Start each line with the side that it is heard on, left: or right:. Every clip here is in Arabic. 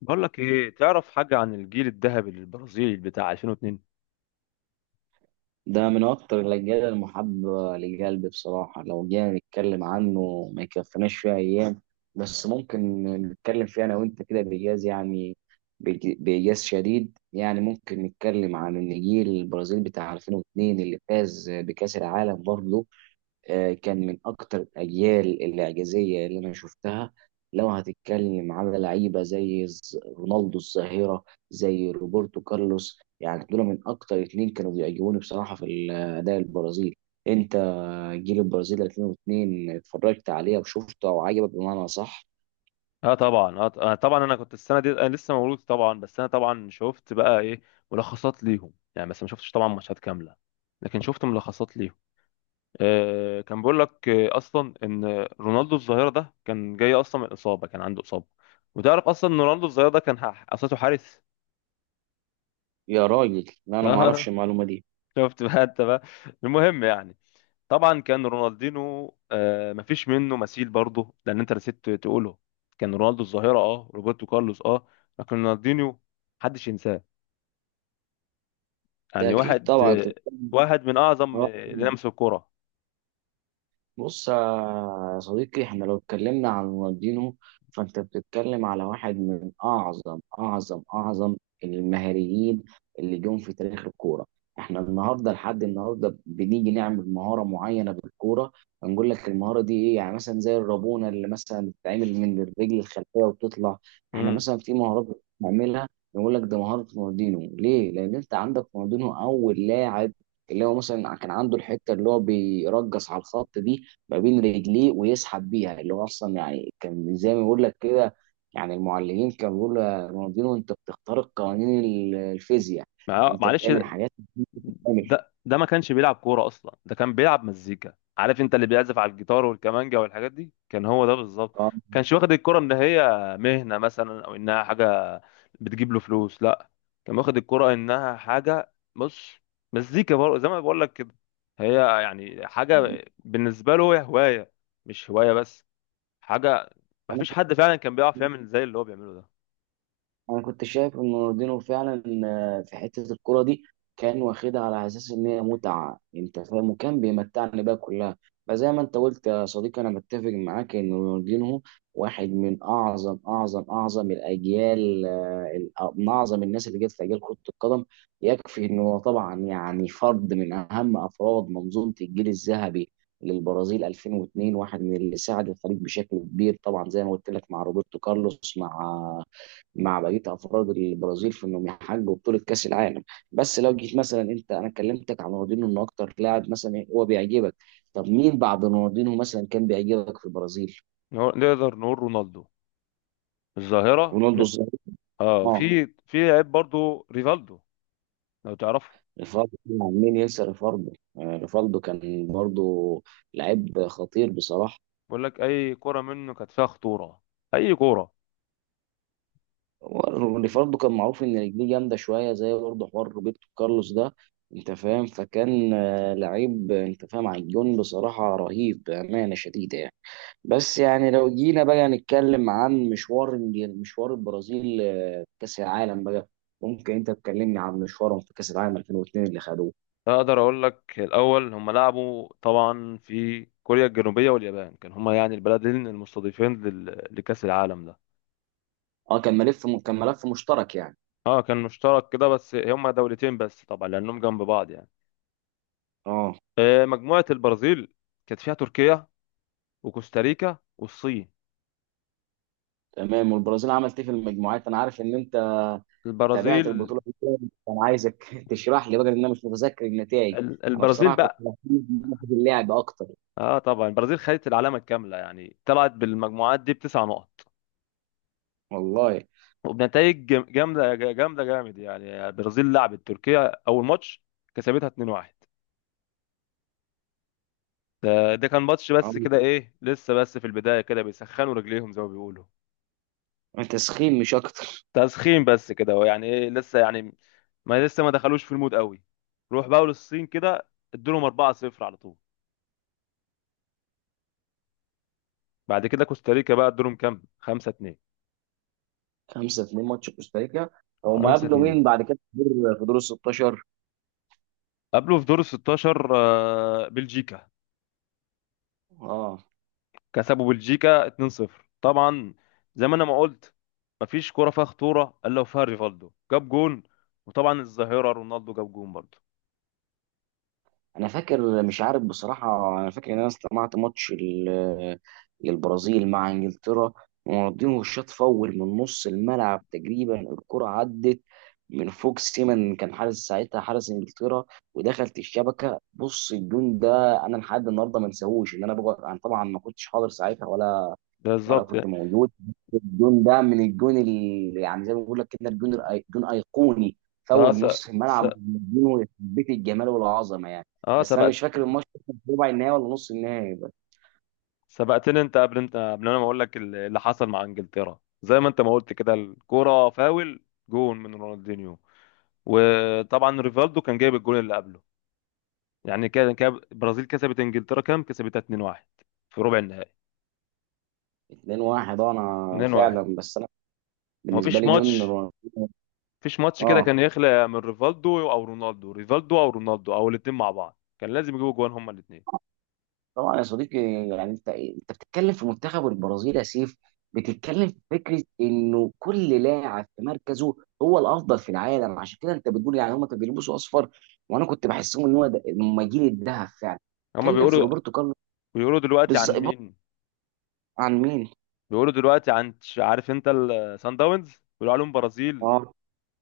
left: بقول لك ايه، تعرف حاجه عن الجيل الذهبي البرازيلي بتاع 2002؟
right: ده من أكتر الأجيال المحببة لقلبي بصراحة. لو جينا نتكلم عنه ما يكفناش فيها أيام، بس ممكن نتكلم فيه أنا وأنت كده بإيجاز يعني. بإيجاز شديد يعني، ممكن نتكلم عن النجيل البرازيل بتاع 2002 اللي فاز بكأس العالم برضه. كان من اكتر الاجيال الاعجازيه اللي انا شفتها. لو هتتكلم على لعيبه زي رونالدو الظاهره، زي روبرتو كارلوس، يعني دول من اكتر اتنين كانوا بيعجبوني بصراحه في الاداء البرازيل. انت جيل البرازيل 2002 اتفرجت عليه وشفته او عجبك بمعنى صح؟
left: اه طبعا، انا كنت السنه دي، انا لسه مولود طبعا، بس انا طبعا شفت بقى ايه، ملخصات ليهم يعني، بس ما شفتش طبعا ماتشات كامله، لكن شفت ملخصات ليهم. آه، كان بيقول لك آه اصلا ان رونالدو الظاهره ده كان جاي اصلا من اصابه، كان عنده اصابه، وتعرف اصلا ان رونالدو الظاهره ده اصله حارس.
right: يا راجل، لا، انا ما
left: اه،
right: اعرفش المعلومه دي.
left: شفت بقى انت بقى، المهم يعني. طبعا كان رونالدينو، آه، مفيش منه مثيل برضه لان انت نسيت تقوله، كان رونالدو الظاهره، اه روبرتو كارلوس اه، لكن رونالدينيو محدش ينساه.
right: ده
left: يعني
right: اكيد
left: واحد،
right: طبعا.
left: آه، واحد من اعظم، آه، اللي لمسوا الكوره.
right: بص يا صديقي، احنا لو اتكلمنا عن رونالدينو فانت بتتكلم على واحد من اعظم اعظم اعظم المهاريين اللي جم في تاريخ الكوره. احنا النهارده لحد النهارده بنيجي نعمل مهاره معينه بالكوره، هنقول لك المهاره دي ايه، يعني مثلا زي الرابونه اللي مثلا بتتعمل من الرجل الخلفيه وبتطلع. احنا
left: امم
right: مثلا في مهارات بنعملها نقول لك ده مهاره رونالدينو، ليه؟ لان انت عندك رونالدينو اول لاعب اللي هو مثلا كان عنده الحته اللي هو بيرجص على الخط دي ما بين رجليه ويسحب بيها، اللي هو اصلا يعني كان زي ما بقول لك كده. يعني المعلمين كانوا بيقولوا يا رونالدينو انت بتخترق قوانين الفيزياء، انت
left: معلش،
right: بتعمل حاجات مش بتتعمل.
left: ده ما كانش بيلعب كورة أصلا، ده كان بيلعب مزيكا. عارف أنت اللي بيعزف على الجيتار والكمانجا والحاجات دي؟ كان هو ده بالظبط.
right: اه،
left: كانش واخد الكورة إن هي مهنة مثلا أو إنها حاجة بتجيب له فلوس، لا. كان واخد الكورة إنها حاجة، بص، مزيكا برضه زي ما بقول لك كده. هي يعني حاجة بالنسبة له، هي هواية، مش هواية بس، حاجة. ما فيش حد فعلا كان بيعرف يعمل زي اللي هو بيعمله ده.
right: انا كنت شايف ان رونالدينو فعلا في حته الكوره دي كان واخدها على اساس ان هي متعه، انت فاهم، وكان بيمتعني بقى كلها. فزي ما انت قلت يا صديقي، انا متفق معاك ان رونالدينو واحد من اعظم اعظم اعظم الاجيال، من اعظم الناس اللي جت في اجيال كره القدم. يكفي ان هو طبعا يعني فرد من اهم افراد منظومه الجيل الذهبي للبرازيل 2002، واحد من اللي ساعد الفريق بشكل كبير، طبعا زي ما قلت لك مع روبرتو كارلوس، مع بقيه افراد البرازيل في انهم يحققوا بطوله كاس العالم. بس لو جيت مثلا انت، انا كلمتك عن رونالدينو انه اكتر لاعب مثلا هو بيعجبك، طب مين بعد رونالدينو مثلا كان بيعجبك في البرازيل؟
left: نقدر نقول رونالدو الظاهرة.
right: رونالدو الظاهر.
left: اه،
right: اه،
left: في عيب برضه ريفالدو، لو تعرفه.
right: ريفالدو، طبعاً، مين ينسى ريفالدو؟ ريفالدو كان برضه لعيب خطير بصراحه.
left: بقول لك اي كرة منه كانت فيها خطورة، اي كرة.
right: ريفالدو كان معروف ان رجليه جامده شويه زي برضه حوار روبرتو كارلوس ده، انت فاهم. فكان لعيب، انت فاهم على الجون بصراحه رهيب بامانه شديده يعني. بس يعني لو جينا بقى نتكلم عن مشوار، مشوار البرازيل في كأس العالم بقى، ممكن انت تكلمني عن مشوارهم في كأس العالم 2002 اللي خدوه؟
left: اقدر اقول لك الاول، هم لعبوا طبعا في كوريا الجنوبية واليابان، كان هما يعني البلدين المستضيفين لكأس العالم ده.
right: اه، كان ملف مشترك يعني.
left: اه كان مشترك كده بس، هما دولتين بس طبعا لانهم جنب بعض يعني.
right: اه،
left: آه، مجموعة البرازيل كانت فيها تركيا وكوستاريكا والصين.
right: تمام. والبرازيل عملت ايه في المجموعات؟ انا عارف ان انت تابعت
left: البرازيل،
right: البطولة دي، كان عايزك تشرح لي بقى لان انا مش متذكر النتائج.
left: ال-
right: انا
left: البرازيل
right: بصراحة كنت
left: بقى،
right: مهتم في اللعب اكتر.
left: اه طبعا البرازيل خدت العلامة الكاملة يعني، طلعت بالمجموعات دي بتسع نقط،
right: والله.
left: وبنتائج جامده جامد يعني. البرازيل لعبت تركيا اول ماتش، كسبتها 2-1. ده كان ماتش بس
right: اه،
left: كده، ايه لسه بس في البدايه كده بيسخنوا رجليهم زي ما بيقولوا،
right: انت سخين مش اكتر.
left: تسخين بس كده ويعني ايه لسه يعني، ما لسه ما دخلوش في المود قوي. روح بقى للصين كده، ادولهم 4-0 على طول. بعد كده كوستاريكا بقى، ادولهم كام، 5-2.
right: 5-2 ماتش كوستاريكا. هما قابلوا
left: 5-2.
right: مين بعد كده في دور ال 16؟
left: قبله في دور ال 16، آه، بلجيكا،
right: اه.
left: كسبوا بلجيكا 2-0 طبعا. زي ما انا ما قلت، مفيش كرة فيها خطورة الا وفيها ريفالدو جاب جون، وطبعا الظاهرة رونالدو جاب جون برضه.
right: انا فاكر، مش عارف بصراحه، انا فاكر ان انا استمعت ماتش البرازيل مع انجلترا، ورونالدينو الشاط فول من نص الملعب تقريبا، الكره عدت من فوق سيمن، كان حارس ساعتها، حارس انجلترا، ودخلت الشبكه. بص، الجون ده انا لحد النهارده ما انساهوش، ان انا بقعد، انا طبعا ما كنتش حاضر ساعتها ولا وانا
left: بالظبط.
right: كنت موجود. الجون ده من الجون اللي يعني زي ما بقول لك كده، الجون جون ايقوني
left: اه
right: فاول
left: س...
right: نص
left: س...
right: الملعب. جون بيت الجمال والعظمه يعني.
left: اه
right: بس انا
left: سبقت.
right: مش فاكر الماتش كان في ربع النهائي ولا نص النهائي بقى.
left: سبقتني انت، قبل، انت قبل انا ما اقول لك اللي حصل مع انجلترا، زي ما انت ما قلت كده، الكرة فاول جون من رونالدينيو، وطبعا ريفالدو كان جايب الجون اللي قبله. يعني كده كده البرازيل كسبت انجلترا كام، كسبتها 2-1 في ربع النهائي.
right: 2-1، انا
left: 2-1.
right: فعلا، بس انا بالنسبه
left: مفيش
right: لي جون.
left: ماتش مفيش ماتش كده
right: اه،
left: كان يخلق من ريفالدو او رونالدو، ريفالدو او رونالدو او الاثنين مع بعض، كان لازم يجيبوا جوان هما الاثنين.
right: طبعا يا صديقي. يعني انت بتتكلم في منتخب البرازيل يا سيف، بتتكلم في فكره انه كل لاعب في مركزه هو الافضل في العالم. عشان كده انت بتقول يعني هم كانوا بيلبسوا اصفر، وانا كنت بحسهم ان هم جيل الذهب فعلا.
left: هما
right: اتكلم في
left: بيقولوا،
right: روبرتو كارلوس.
left: بيقولوا دلوقتي عن
right: بالظبط.
left: مين؟
right: عن مين؟
left: بيقولوا دلوقتي عن عارف انت السان داونز، بيقولوا عليهم برازيل،
right: اه.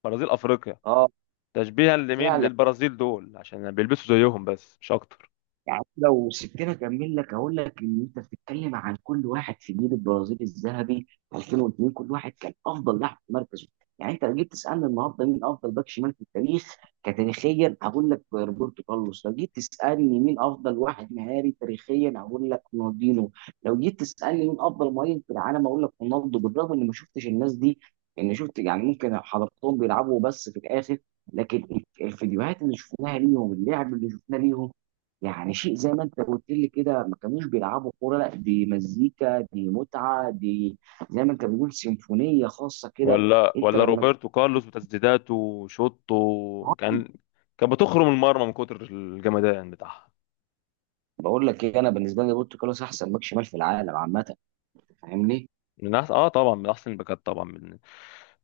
left: برازيل افريقيا.
right: اه،
left: تشبيها لمين؟
right: فعلا.
left: للبرازيل دول، عشان بيلبسوا زيهم بس مش اكتر.
right: يعني لو سبتني اكمل لك اقول لك ان انت بتتكلم عن كل واحد في جيل البرازيل الذهبي 2002، كل واحد كان افضل لاعب في مركزه. يعني انت لو جيت تسالني النهارده مين افضل باك شمال في التاريخ كتاريخيا هقول لك روبرتو كارلوس، لو جيت تسالني مين افضل واحد مهاري تاريخيا هقول لك رونالدينو، لو جيت تسالني مين افضل مهاجم في العالم هقول لك رونالدو. بالرغم اني ما شفتش الناس دي، ان شفت يعني ممكن حضرتهم بيلعبوا بس في الاخر، لكن الفيديوهات اللي شفناها ليهم، اللعب اللي شفناه ليهم، يعني شيء زي ما انت قلت لي كده، ما كانوش بيلعبوا كوره، لا دي مزيكا، دي متعه، دي زي ما انت بتقول سيمفونيه خاصه كده.
left: ولا
right: انت
left: ولا
right: لما
left: روبرتو كارلوس وتسديداته وشوطه، كان كان بتخرم المرمى من كتر الجمدان بتاعها.
right: بقول لك ايه، انا بالنسبه لي بورتو كارلوس احسن باك شمال في العالم عامه، انت فاهمني.
left: من أحسن، اه طبعا من احسن الباكات طبعا.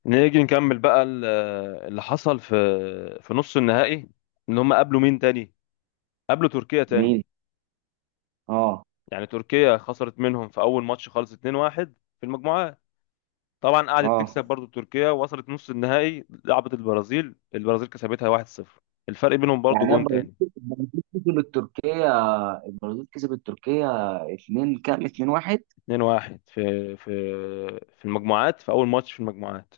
left: نيجي نكمل بقى اللي حصل في، في نص النهائي، ان هم قابلوا مين تاني، قابلوا تركيا تاني.
right: مين؟ اه.
left: يعني تركيا خسرت منهم في اول ماتش خالص 2-1 في المجموعات، طبعا قعدت
right: اه،
left: تكسب برضو، تركيا وصلت نص النهائي، لعبت البرازيل، البرازيل كسبتها 1-0. الفرق بينهم برضو
right: يعني
left: جون
right: ابراهيم
left: تاني.
right: كسب التركيه. ابراهيم كسب التركيه 2 كام، 2-1.
left: 2-1 في في في المجموعات، في اول ماتش في المجموعات،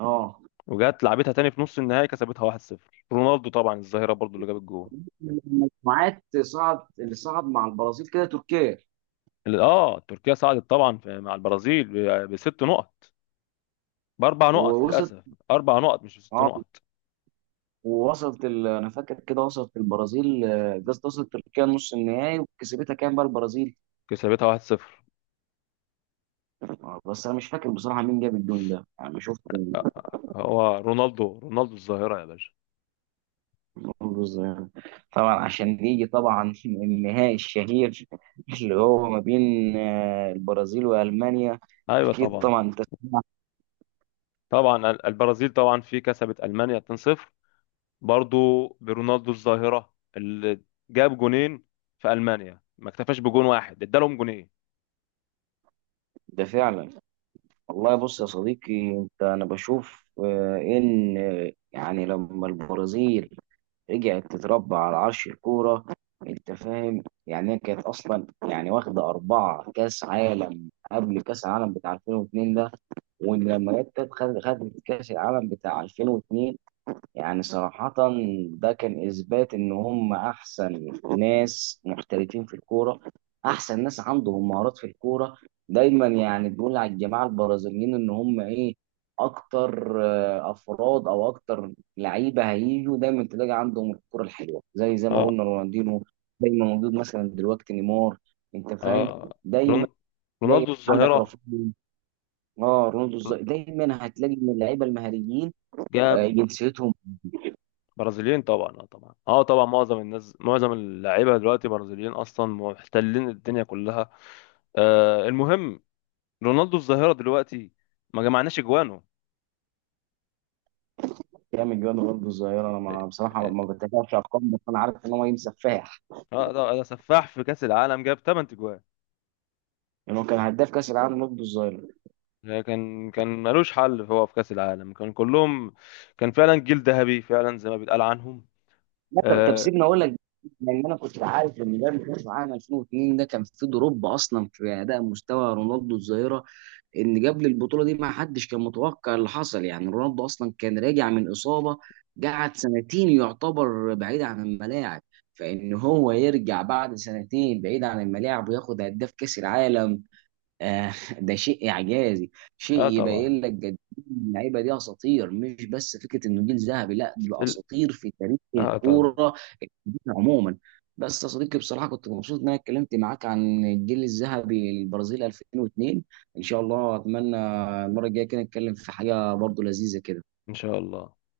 right: اه.
left: وجات لعبتها تاني في نص النهائي، كسبتها 1-0. رونالدو طبعا الظاهرة برضو اللي جاب الجول.
right: المجموعات صعد اللي صعد مع البرازيل كده؟ تركيا.
left: اه تركيا صعدت طبعا مع البرازيل بست نقط، باربع نقط
right: ووصل.
left: للاسف، اربع نقط مش بست
right: اه.
left: نقط.
right: ووصلت انا فاكر كده وصلت البرازيل، قصدي وصلت تركيا نص النهائي، وكسبتها كام بقى البرازيل؟
left: كسبتها 1-0.
right: بس انا مش فاكر بصراحه مين جاب الجون ده، انا ما شفت المنظر
left: آه، هو رونالدو، رونالدو الظاهره يا باشا.
right: ده يعني. طبعا عشان يجي طبعا النهائي الشهير اللي هو ما بين البرازيل والمانيا.
left: ايوه
right: اكيد
left: طبعا.
right: طبعا انت سمعت.
left: طبعا البرازيل طبعا في كسبت المانيا 2-0، برضو برونالدو الظاهره اللي جاب جونين. في المانيا ما اكتفاش بجون واحد، ادالهم جونين.
right: ده فعلا. والله، بص يا صديقي انت، انا بشوف ان يعني لما البرازيل رجعت تتربى على عرش الكورة، انت فاهم، يعني هي كانت اصلا يعني واخده اربعه كاس عالم قبل كاس العالم بتاع 2002 ده، وان لما جت خدت كاس العالم بتاع 2002. يعني صراحة، ده كان إثبات إن هم أحسن ناس محترفين في الكورة، أحسن ناس عندهم مهارات في الكورة. دايما يعني بيقول على الجماعة البرازيليين إن هم إيه، أكتر أفراد أو أكتر لعيبة هيجوا دايما تلاقي عندهم الكورة الحلوة، زي زي ما
left: اه.
right: قلنا رونالدينو دايما موجود، مثلا دلوقتي نيمار، أنت فاهم،
left: اه
right: دايما
left: رون-
right: تلاقي
left: رونالدو
right: عندك
left: الظاهره،
right: رافينيا، اه رونالدو الظاهر. دايما هتلاقي من اللعيبة المهاريين
left: جاب
right: جنسيتهم.
left: برازيليين طبعا، اه طبعا، اه طبعا معظم الناس، معظم اللعيبه دلوقتي برازيليين اصلا، محتلين الدنيا كلها. آه المهم، رونالدو الظاهره دلوقتي ما جمعناش اجوانه.
right: جامد جواد برضه الظاهرة. أنا ما بصراحة
left: اه.
right: ما بتابعش أرقام، بس أنا عارف إن هو راجل سفاح.
left: آه، ده سفاح في كاس العالم، جاب 8 اجوان،
right: يعني هو كان هداف كأس العالم برضه الظاهرة.
left: كان ملوش حل هو في كاس العالم، كان كلهم، كان فعلا جيل ذهبي فعلا زي ما بيتقال عنهم.
right: لا، طب
left: اه.
right: سيبني أقول لك. لأن أنا كنت عارف إن ده كأس العالم 2002 ده كان فيه دروب أصلا في أداء مستوى رونالدو الظاهرة، إن قبل البطولة دي ما حدش كان متوقع اللي حصل. يعني رونالدو أصلا كان راجع من إصابة، قعد سنتين يعتبر بعيد عن الملاعب، فإن هو يرجع بعد سنتين بعيد عن الملاعب وياخد هداف كأس العالم، آه، ده شيء اعجازي. شيء
left: آه طبعا
right: يبين لك قد إيه اللعيبه دي اساطير، مش بس فكره انه جيل ذهبي، لا دول
left: ال-
right: اساطير في تاريخ
left: اه طبعا
right: الكوره عموما. بس يا صديقي بصراحه كنت مبسوط ان انا اتكلمت معاك عن الجيل الذهبي للبرازيل 2002. ان شاء الله اتمنى المره الجايه كده نتكلم في حاجه برضو لذيذه كده.
left: ان شاء الله.